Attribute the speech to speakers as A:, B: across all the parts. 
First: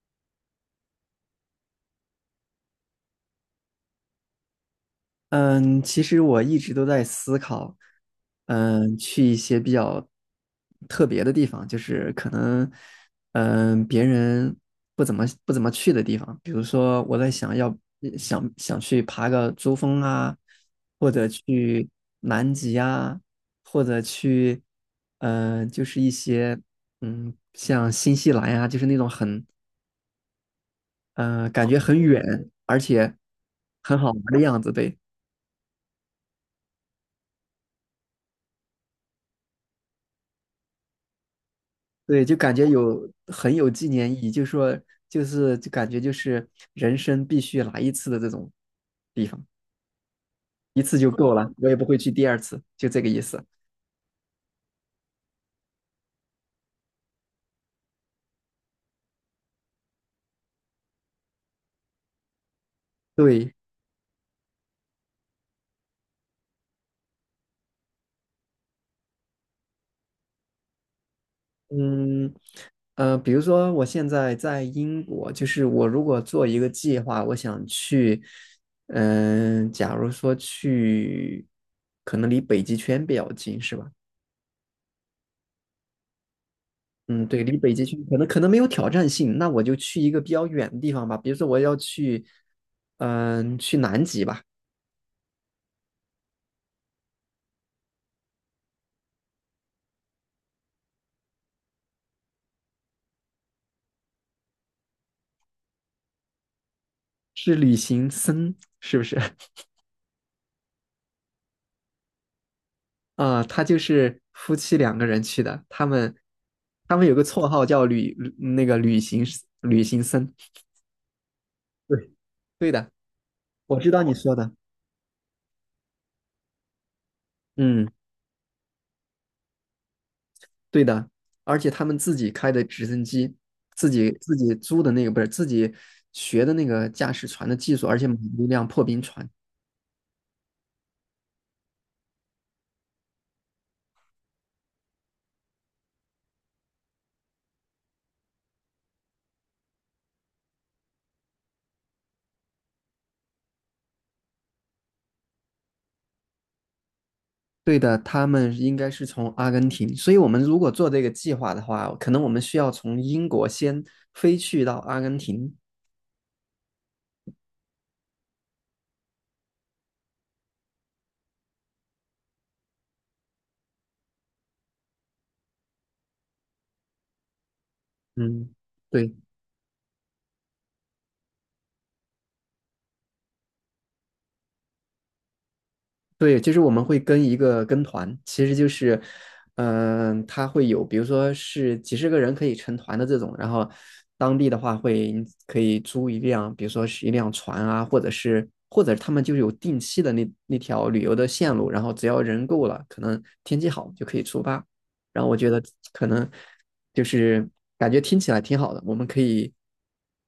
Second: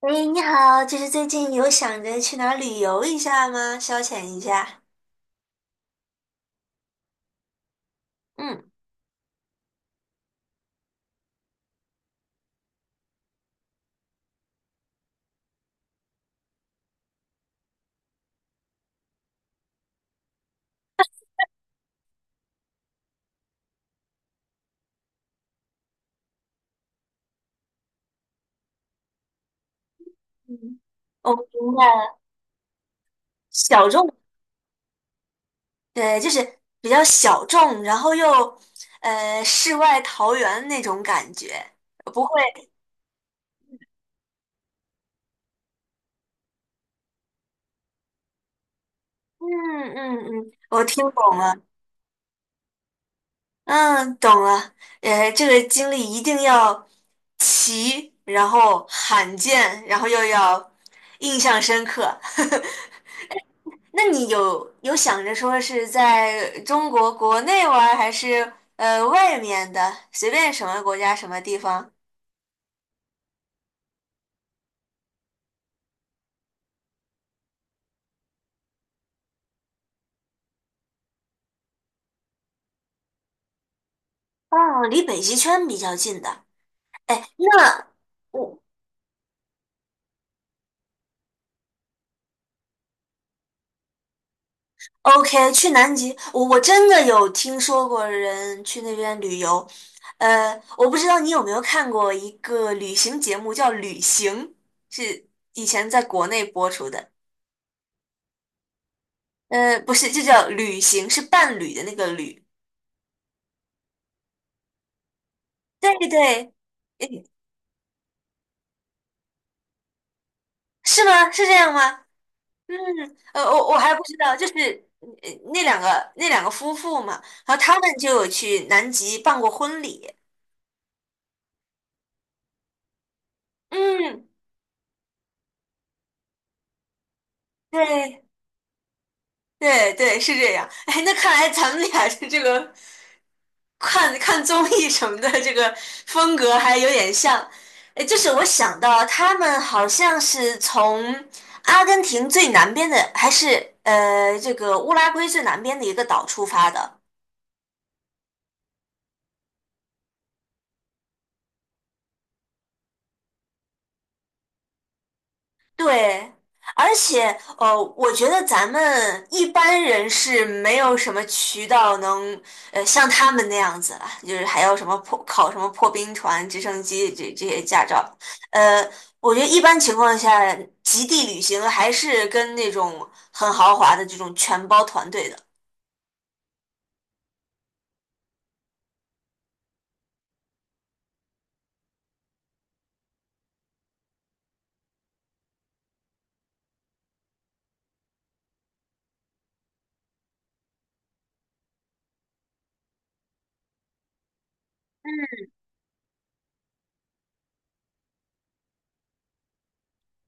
A: 哎，你好，就是最近有想着去哪儿旅游一下吗？消遣一下。
B: 嗯，其实我一直都在思考，
A: 嗯。
B: 去一些比较特别的地方，就是可能，别人不怎么去的地方，比如说我在想要想想去爬个珠峰啊，或者去南极啊，或者去，就是一些，像新西兰呀、就是那种很，
A: 嗯，我
B: 嗯，感
A: 明
B: 觉
A: 白
B: 很
A: 了，
B: 远，而且
A: 小
B: 很好
A: 众。
B: 玩的样子，对。
A: 对，就是比较小众，然后又世外桃源那种感觉，不
B: 对，
A: 会。
B: 就感觉很有纪念意义，就说就是就感觉就是人生必须来一次的这种地方，
A: 嗯嗯嗯，
B: 一
A: 我
B: 次
A: 听
B: 就够
A: 懂
B: 了，
A: 了。
B: 我也不会去第二次，就这个意思。
A: 嗯，懂了。这个经历一定要奇，然后罕见，然后又要印象深刻。
B: 对，
A: 那你有想着说是在中国国内玩儿还是外面的，随便什么国家什么地方？
B: 嗯比如说我现在在英国，就是我如果做一个计划，我想去，假如说去，可能离北极圈比较近，是吧？
A: 哦，离北极圈比较近的。哎，
B: 嗯，对，离北极
A: 那
B: 圈可能没
A: 我
B: 有挑战性，那我就去一个比较远的地方吧，比如说我要去，去南极吧，
A: OK 去南极，我真的有听说过人去那边旅游。我不知道你有没有看过一个旅行节目叫《旅行》，是以前在国内播出的。
B: 是旅行僧是不是？
A: 不是，就叫《旅行》，是伴侣的那个旅。
B: 啊，他就是夫妻两个人去的，他
A: 对
B: 们
A: 对。
B: 他们有个绰号叫旅那个旅行旅行僧，
A: 是吗？是这样吗？
B: 对，对
A: 嗯。
B: 的，
A: 我
B: 我知
A: 还不
B: 道你
A: 知
B: 说
A: 道，就
B: 的，
A: 是那两个夫妇嘛，然后他
B: 嗯，
A: 们就有去南极办过婚礼。
B: 对的，而且他们自己开的直升机，自己
A: 嗯，
B: 自己租的那个不是自己学的那个驾驶船的技术，而且买了
A: 对
B: 一辆破冰船。
A: 对对，是这样。哎，那看来咱们俩是这个看看综艺什么的这个风格还有点像。哎，就是我想到他们好像是从阿根廷最南边的，还是这个乌拉圭最南边的一个岛出发的。
B: 对的，他们应该是从阿根廷，所以我们如果做这个计划的话，可能我们需要从英国先飞去到阿根廷。
A: 对，而且我觉得咱们一般人是没有什么渠道能像他们那样子了，就是还要什么破考什么破冰船、直升机这些驾照。
B: 嗯，
A: 呃，
B: 对。
A: 我觉得一般情况下，极地旅行还是跟那种很豪华的这种全包团队的。
B: 对，就是我们会跟一个跟团，其实就是，他会有，比如说是几十个人可以成团的这种，然后当地的话会可以租一辆，比如说是一辆船啊，或者他们就有定期的那条旅游的线路，然后只要人够了，可能天气好就可以出发。然后
A: 嗯，
B: 我觉得可能就是感觉听起来挺好的，我们可以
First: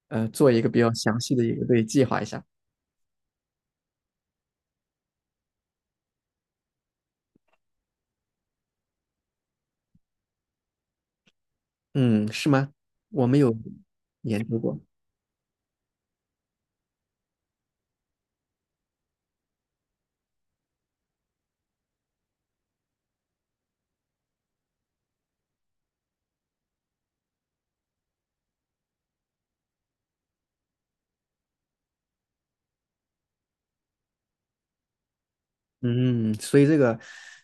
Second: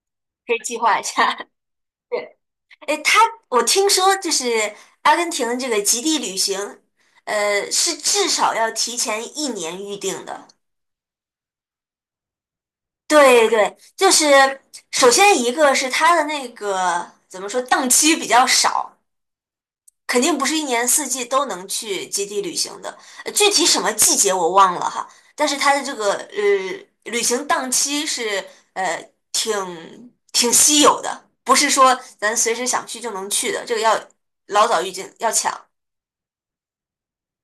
B: 做
A: 可以
B: 一个
A: 计
B: 比较
A: 划一
B: 详
A: 下。
B: 细的一个对计 划一
A: 对。
B: 下。
A: 哎，他我听说就是阿根廷的这个极地旅行，是至少要提前一年预定的。
B: 嗯，是吗？我没
A: 对
B: 有
A: 对，就是
B: 研究过。
A: 首先一个是它的那个怎么说，档期比较少，肯定不是一年四季都能去基地旅行的。具体什么季节我忘了哈，但是它的这个旅行档期是挺稀有的，不是说咱随时想去就能去的，这个要老早预警，要抢。
B: 嗯，所以这个，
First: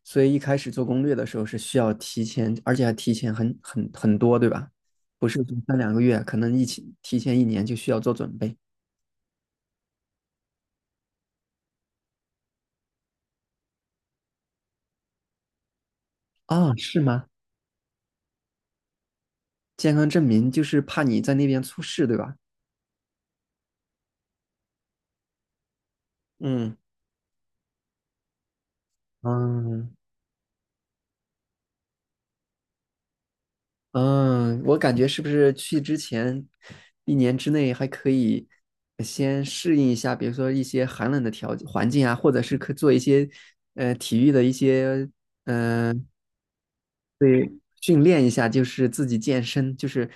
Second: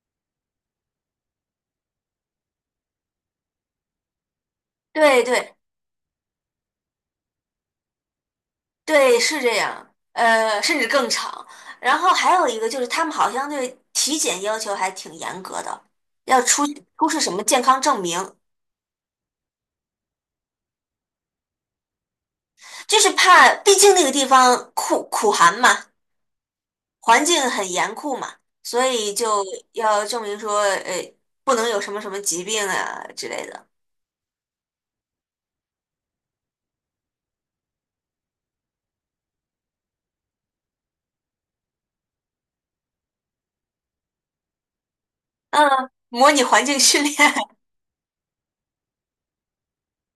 B: 所以一开始做攻略的时候是需要提前，而且还提前很多，对吧？
A: 对
B: 不是
A: 对。
B: 说三两个月，可能一起提前一年就需要做准备
A: 对，是这样，甚至更长。然后还有一个就是，他们好像对体检要求还挺严格的，要出
B: 啊，是
A: 出示
B: 吗？
A: 什么健康证明，
B: 健康证明就是怕你在那边出事，对吧？
A: 就是怕，毕竟那个地方酷苦寒嘛，
B: 嗯
A: 环境很严酷嘛，所以就
B: 嗯
A: 要证明说，不能有什么什么疾病啊之类的。
B: 嗯，我感觉是不是去之前一年之内还可以先适应一下，比如说一些寒冷的环境啊，或者是可做一些体育的一些。
A: 嗯，
B: 嗯、
A: 模拟环境训练。
B: 对，训练一下，就是自己健身，就是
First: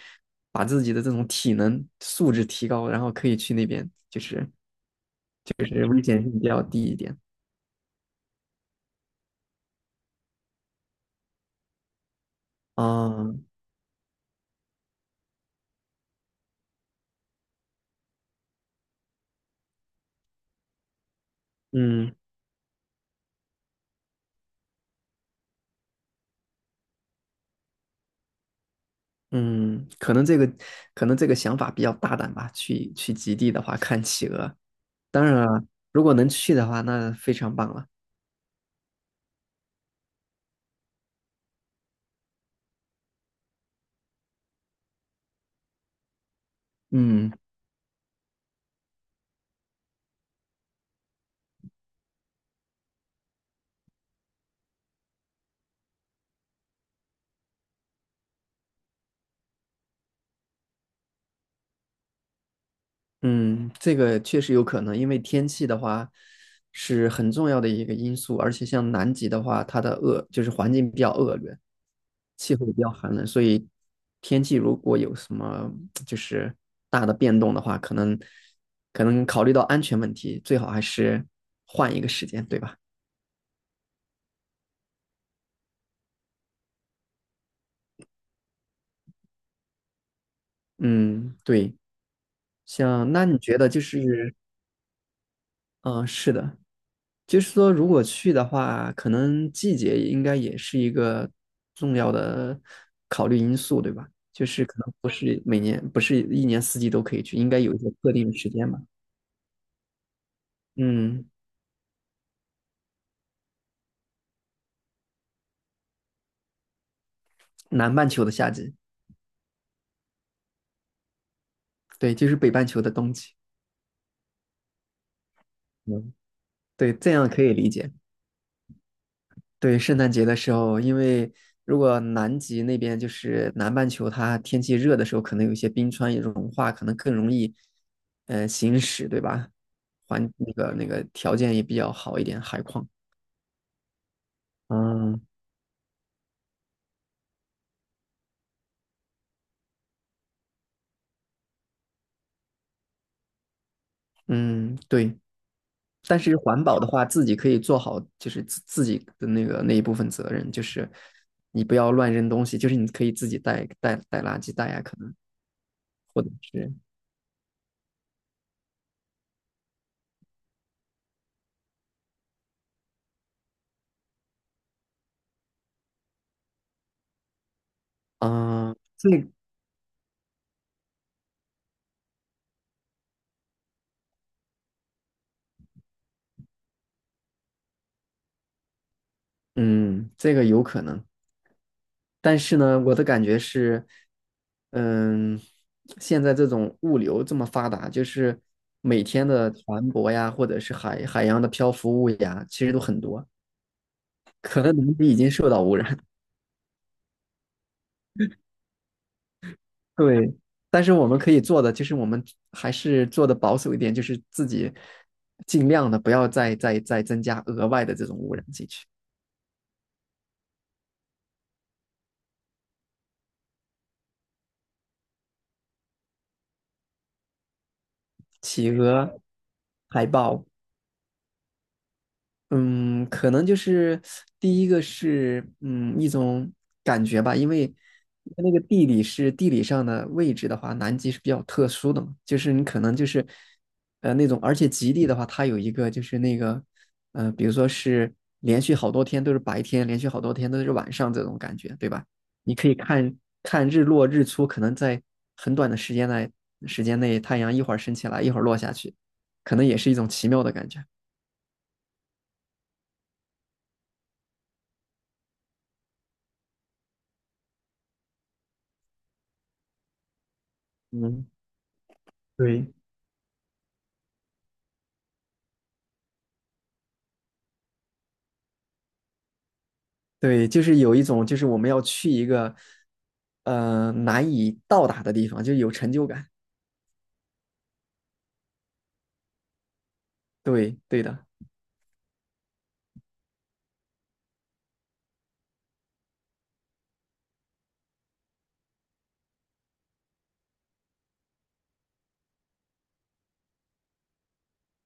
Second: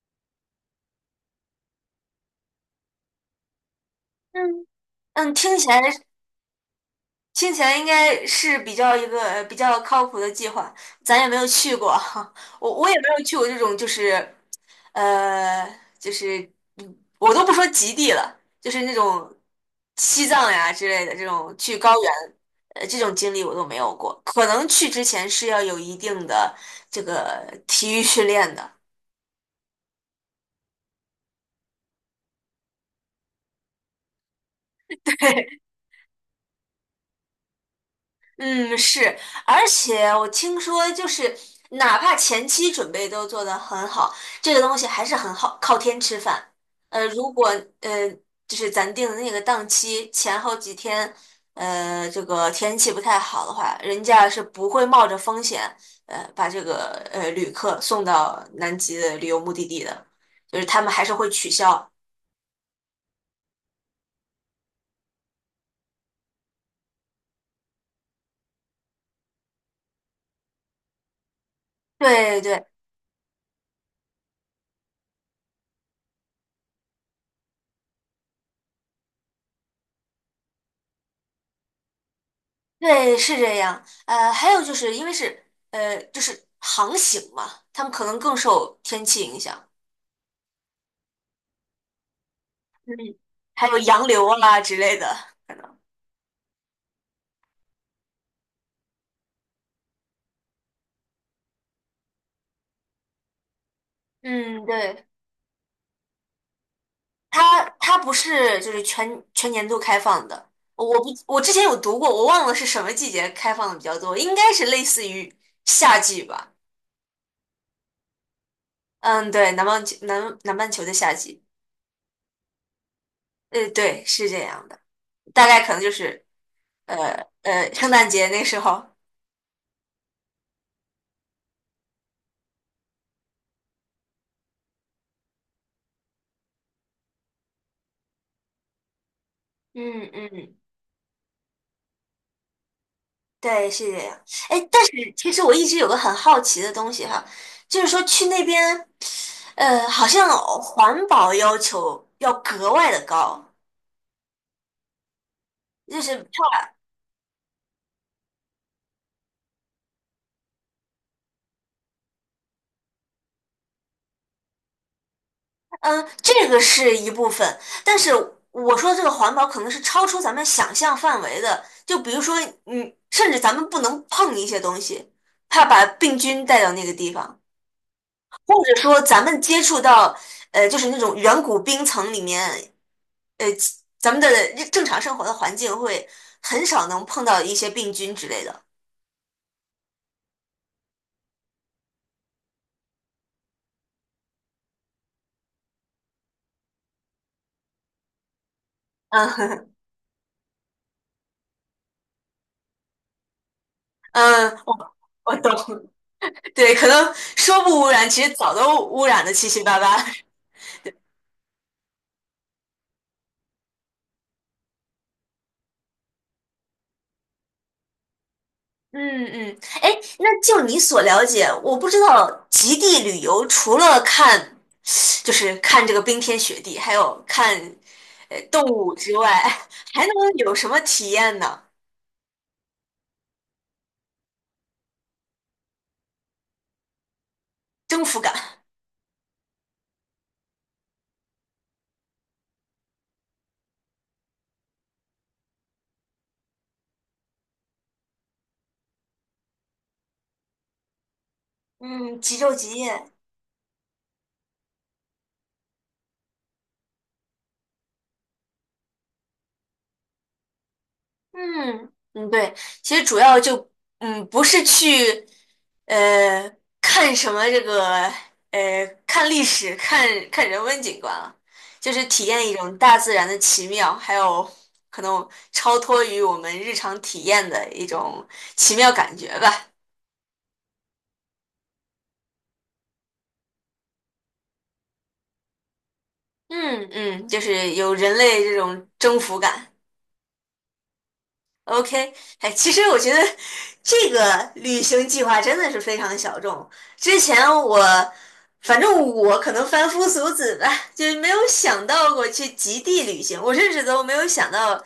B: 把自己的这种体能素质提高，然后可以去那边，就是
A: 嗯嗯，
B: 就是危险性比较低一点。
A: 听起来应该是比较一个比较靠谱的计划，咱也没有去过。我也没有去
B: 啊，
A: 过这种就是呃就是嗯我都不说极地了，就是那种西藏呀之类的这种去高原，
B: 嗯
A: 这种经历我都没有过，可能去之前是要有一定的这个体育训练的。
B: 嗯，可能这个想法比较大胆吧。去极地的话，看企鹅。当然 了，如果能去的话，那非常棒了。
A: 嗯，是，而且我听说，就是哪怕前期准备都做得很好，这个东西还是很好，靠天吃饭。呃，如
B: 嗯。
A: 果呃，就是咱定的那个档期前后几天，这个天气不太好的话，人家是不会冒着风险，把这个旅客送到南极的旅游目的地的，就是他们还是会取消。
B: 嗯，这个确实有可能，因为天气的话是很重要的一个因素，而且像南极的话，它的就是环境比较恶劣，
A: 对
B: 气
A: 对。
B: 候比较寒冷，所以天气如果有什么就是大的变动的话，可能考虑到安全问题，最好还是换一个时间，对吧？
A: 对，是这样。还有就是因为是就是航行嘛，他们可能更受天气影响，
B: 嗯，对，
A: 嗯，
B: 像那你觉
A: 还
B: 得
A: 有
B: 就
A: 洋流
B: 是，
A: 啊之类的。可能。
B: 嗯，是的，就是说，如果去的话，可能季节应该也是一个重要的考虑因素，对吧？就是
A: 嗯，
B: 可能
A: 对，
B: 不是每年，不是一年四季都可以去，应该
A: 它
B: 有一些
A: 它
B: 特
A: 不
B: 定的时
A: 是
B: 间
A: 就
B: 吧。
A: 是全年度开放的。我不，
B: 嗯，
A: 我之前有读过，我忘了是什么季节开放的比较多，应该是类似于夏季吧。
B: 南半球的夏季，
A: 嗯，对，南半球的夏季，
B: 对，就是北半球的冬季。
A: 对，是这样的，大概可能就
B: 嗯，
A: 是
B: 对，这样可以理
A: 圣
B: 解。
A: 诞节那时候。
B: 对，圣诞节的时候，因为如果南极那边就是南半球，它天气热的时候，可能有一些冰川也融化，可能更容易，行驶，对吧？
A: 嗯
B: 环那
A: 嗯。
B: 个那个条件也比较好一点，海况。
A: 对，是这样。哎，但是
B: 嗯
A: 其实我一直有个很好奇的东西哈，就是说去那边，好像环保要求要格外的高，
B: 嗯，对。
A: 就是
B: 但是
A: 超，
B: 环保的话，自己可以做好，就是自己的那个那一部分责任，就是你不要乱扔东西，就是你可以自己带垃圾袋啊，可能
A: 嗯，
B: 或者
A: 这个
B: 是
A: 是一部分，但是我说这个环保可能是超出咱们想象范围的，就比如说，嗯，甚至咱们不能碰一些东西，怕把病菌带到那个地方，或者
B: 嗯，
A: 说
B: 这
A: 咱们接触到，就是那种远古冰层里面。呃，咱们的正常生活的环境会很少能碰到一些病菌之类的。
B: 嗯这个有可能。但是呢，我的感觉是，嗯，现在这种物流这么发达，就是每天的
A: 嗯
B: 船舶呀，或者是海洋的漂浮物呀，其实都很多，
A: 嗯，
B: 可能
A: 我
B: 南极已经
A: 我
B: 受
A: 懂。
B: 到污染。
A: 对，可能说不污染，其实早都污染的七七八 八。
B: 对，但是我们可以做的就是，我们还是做的保守一点，就是自己尽量的不要再增加额外的这种污染进去，
A: 嗯嗯，哎，那就你所了解，我不知道极地旅游除了看看这个冰天雪地，还有看动
B: 企
A: 物之
B: 鹅、
A: 外，还
B: 海
A: 能
B: 豹。
A: 有什么体验呢？
B: 嗯，可能就是第一个是一种感觉吧，因为
A: 征服感。
B: 因为地理上的位置的话，南极是比较特殊的嘛，就是你可能就是那种，而且极地的话，它有一个就是那个比如说是连续好多天都是白天，连续好多天都是晚上这种感觉，对吧？
A: 嗯，极昼
B: 你可
A: 极
B: 以
A: 夜。
B: 看看日落日出，可能在很短的时间内，太阳一会儿升起来，一会儿落下去，可能也是一种奇妙的感觉。
A: 嗯嗯，对，其实主要就嗯不是去呃看什么这个看历史、看看人文景观
B: 嗯，
A: 了，就是体验一
B: 对。
A: 种大自然的奇妙，还有可能超脱于我们日常体验的一种奇妙感觉吧。
B: 对，就是有一种，就是我们要去一个，难以到达的地方，就有成就感。
A: 嗯嗯，就是有人类这种征服感。
B: 对，对的，
A: OK，哎，其实我觉得这个旅行计划真的是非常小众。之前我，反正我可能凡夫俗子吧，就是没有想到过去极地旅行。我甚至都没有想到，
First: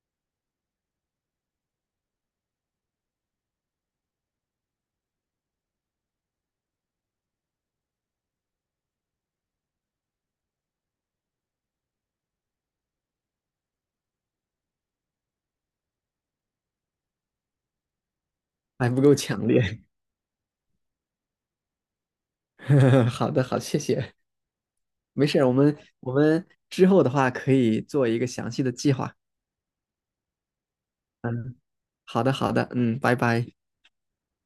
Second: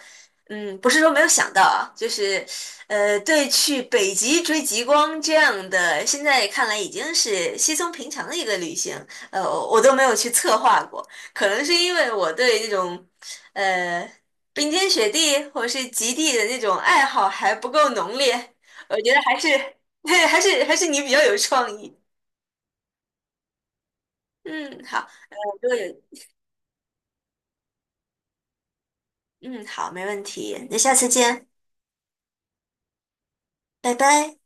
A: 嗯，不是说没有想到啊，就是，对去北极追极光这样的，现在看来已经是稀松平常的一个旅行，呃，我都没有去策划过。可能是因为我对这种。呃，冰天雪地或者是极地的那种爱好还不够浓烈，
B: 还
A: 我
B: 不
A: 觉
B: 够
A: 得
B: 强烈。
A: 对，还是你比较有创意。
B: 好的，好，谢谢，
A: 嗯，好，
B: 没事儿我
A: 我就
B: 们
A: 有，
B: 我们之后的话可以做一个详细的计划。
A: 嗯，好，没问题，那下次见，
B: 好的，好的，嗯，拜拜。
A: 拜拜。